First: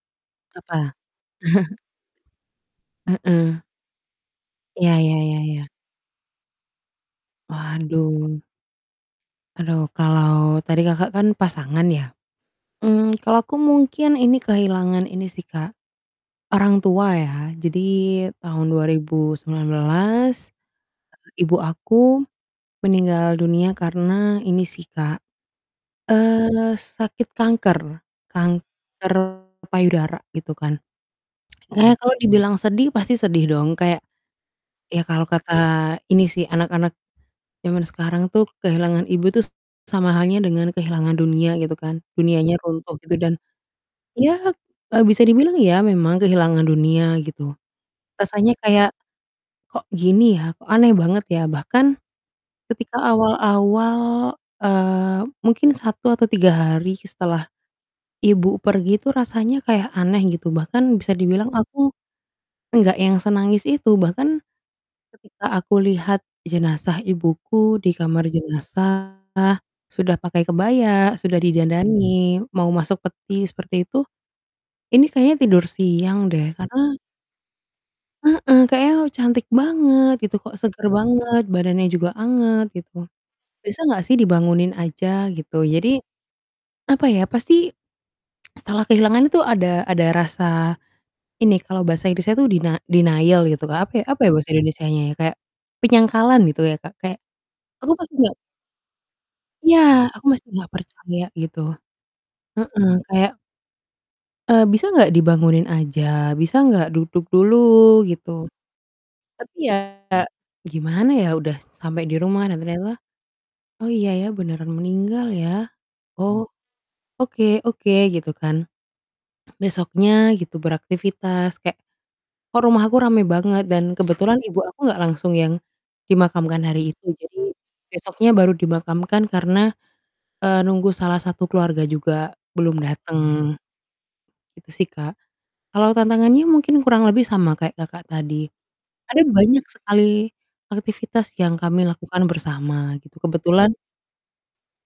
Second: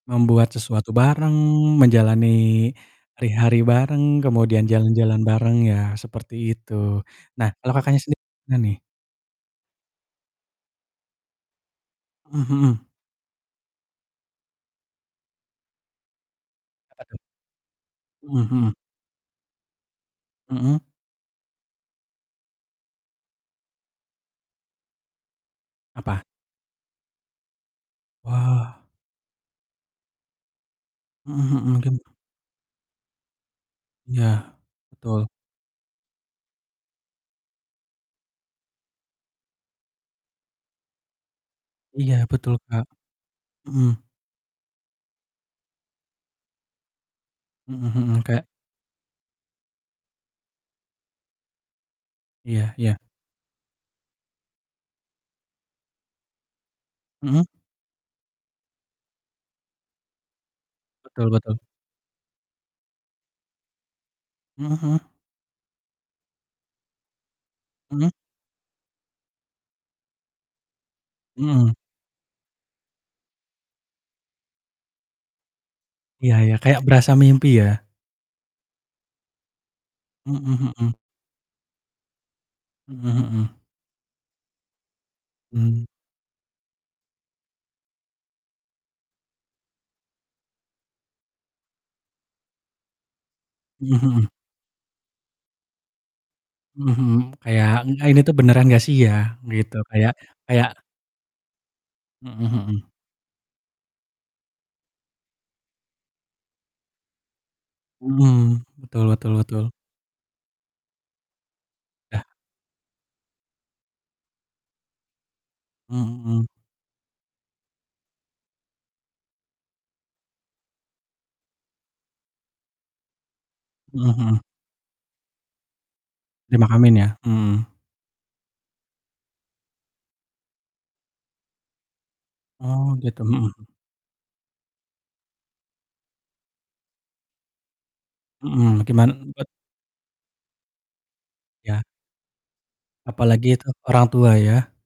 Membuat Apa? sesuatu bareng, menjalani hari-hari Heeh. bareng, kemudian Iya jalan-jalan iya bareng iya. ya, seperti itu. Nah, kalau Kakaknya, sendiri, Waduh. gimana nih? Aduh, kalau tadi Kakak, kan pasangan ya, Mmm, hmm. mmm, kalau aku mungkin ini kehilangan ini sih Kak, orang Apa tua tuh? ya jadi Mhm tahun mhm. 2019, Mhm? eee, ibu aku meninggal dunia, karena ini sih Kak, Apa? eee, sakit kanker, Wah. kanker payudara gitu kan. Mhm mhm, Kayaknya gim kalau dibilang sedih pasti sedih dong kayak, Iya, ya betul. kalau kata ini sih anak-anak zaman sekarang tuh kehilangan ibu tuh s sama halnya dengan kehilangan dunia gitu kan, Iya betul, dunianya Kak. runtuh gitu dan Mhm. ya, eee, bisa dibilang ya memang kehilangan dunia gitu, Mhm mhm, kayak rasanya kayak, "Kok gini ya? Kok aneh banget ya?" Bahkan Iya iya. ketika awal-awal, eee, mungkin 1 atau 3 hari Mhm? setelah ibu pergi tuh rasanya kayak aneh gitu bahkan bisa Betul dibilang betul. aku enggak yang senangis itu, bahkan Mhm mhm. ketika aku lihat jenazah ibuku di Mhm? kamar jenazah sudah pakai kebaya, sudah Mhm. didandanin mau masuk peti seperti itu, ini kayaknya tidur siang Iya deh iya, kayak karena berasa mimpi ya? Heeh, kayaknya cantik banget gitu, kok Mhm seger mhm. banget, badannya juga anget gitu, Mhm mhm. bisa gak sih dibangunin aja gitu. Mmm. Jadi, apa ya, pasti setelah kehilangan itu ada ada rasa ini kalau bahasa Inggris-nya tuh dina denial gitu Kak, apa ya Mhm apa ya mhm. bahasa Indonesianya ya kayak penyangkalan gitu ya Mhm Kak, mhm, kayak kayak, aku eng pasti ini tuh nggak beneran gak sih ya? Gitu, Iya, kayak aku masih kayak gak percaya gitu, Mhm heeh, mhm. kayak eee, bisa gak dibangunin aja? Bisa gak duduk dulu? Gitu. Mhm. Betul betul Tapi betul. ya gimana ya udah sampai di Dah. rumah dan ternyata, "Oh iya ya beneran meninggal ya, Mhm mhm. oh, oke oke," gitu kan. Besoknya gitu beraktivitas kek, "Kok rumah aku rame banget?" Dan Mhm kebetulan mhm. ibu aku nggak langsung yang dimakamkan hari Dimakamin itu, ya? jadi Mhm. besoknya baru dimakamkan karena, eee, nunggu salah satu keluarga juga belum Oh, gitu, mhm. datang, itu sih, Kak. Kalau tantangannya mungkin kurang lebih sama kayak Kakak, tadi Mhm, gimana ada bet banyak sekali aktivitas yang Iya. kami lakukan bersama gitu Apalagi itu kebetulan orang tua ya?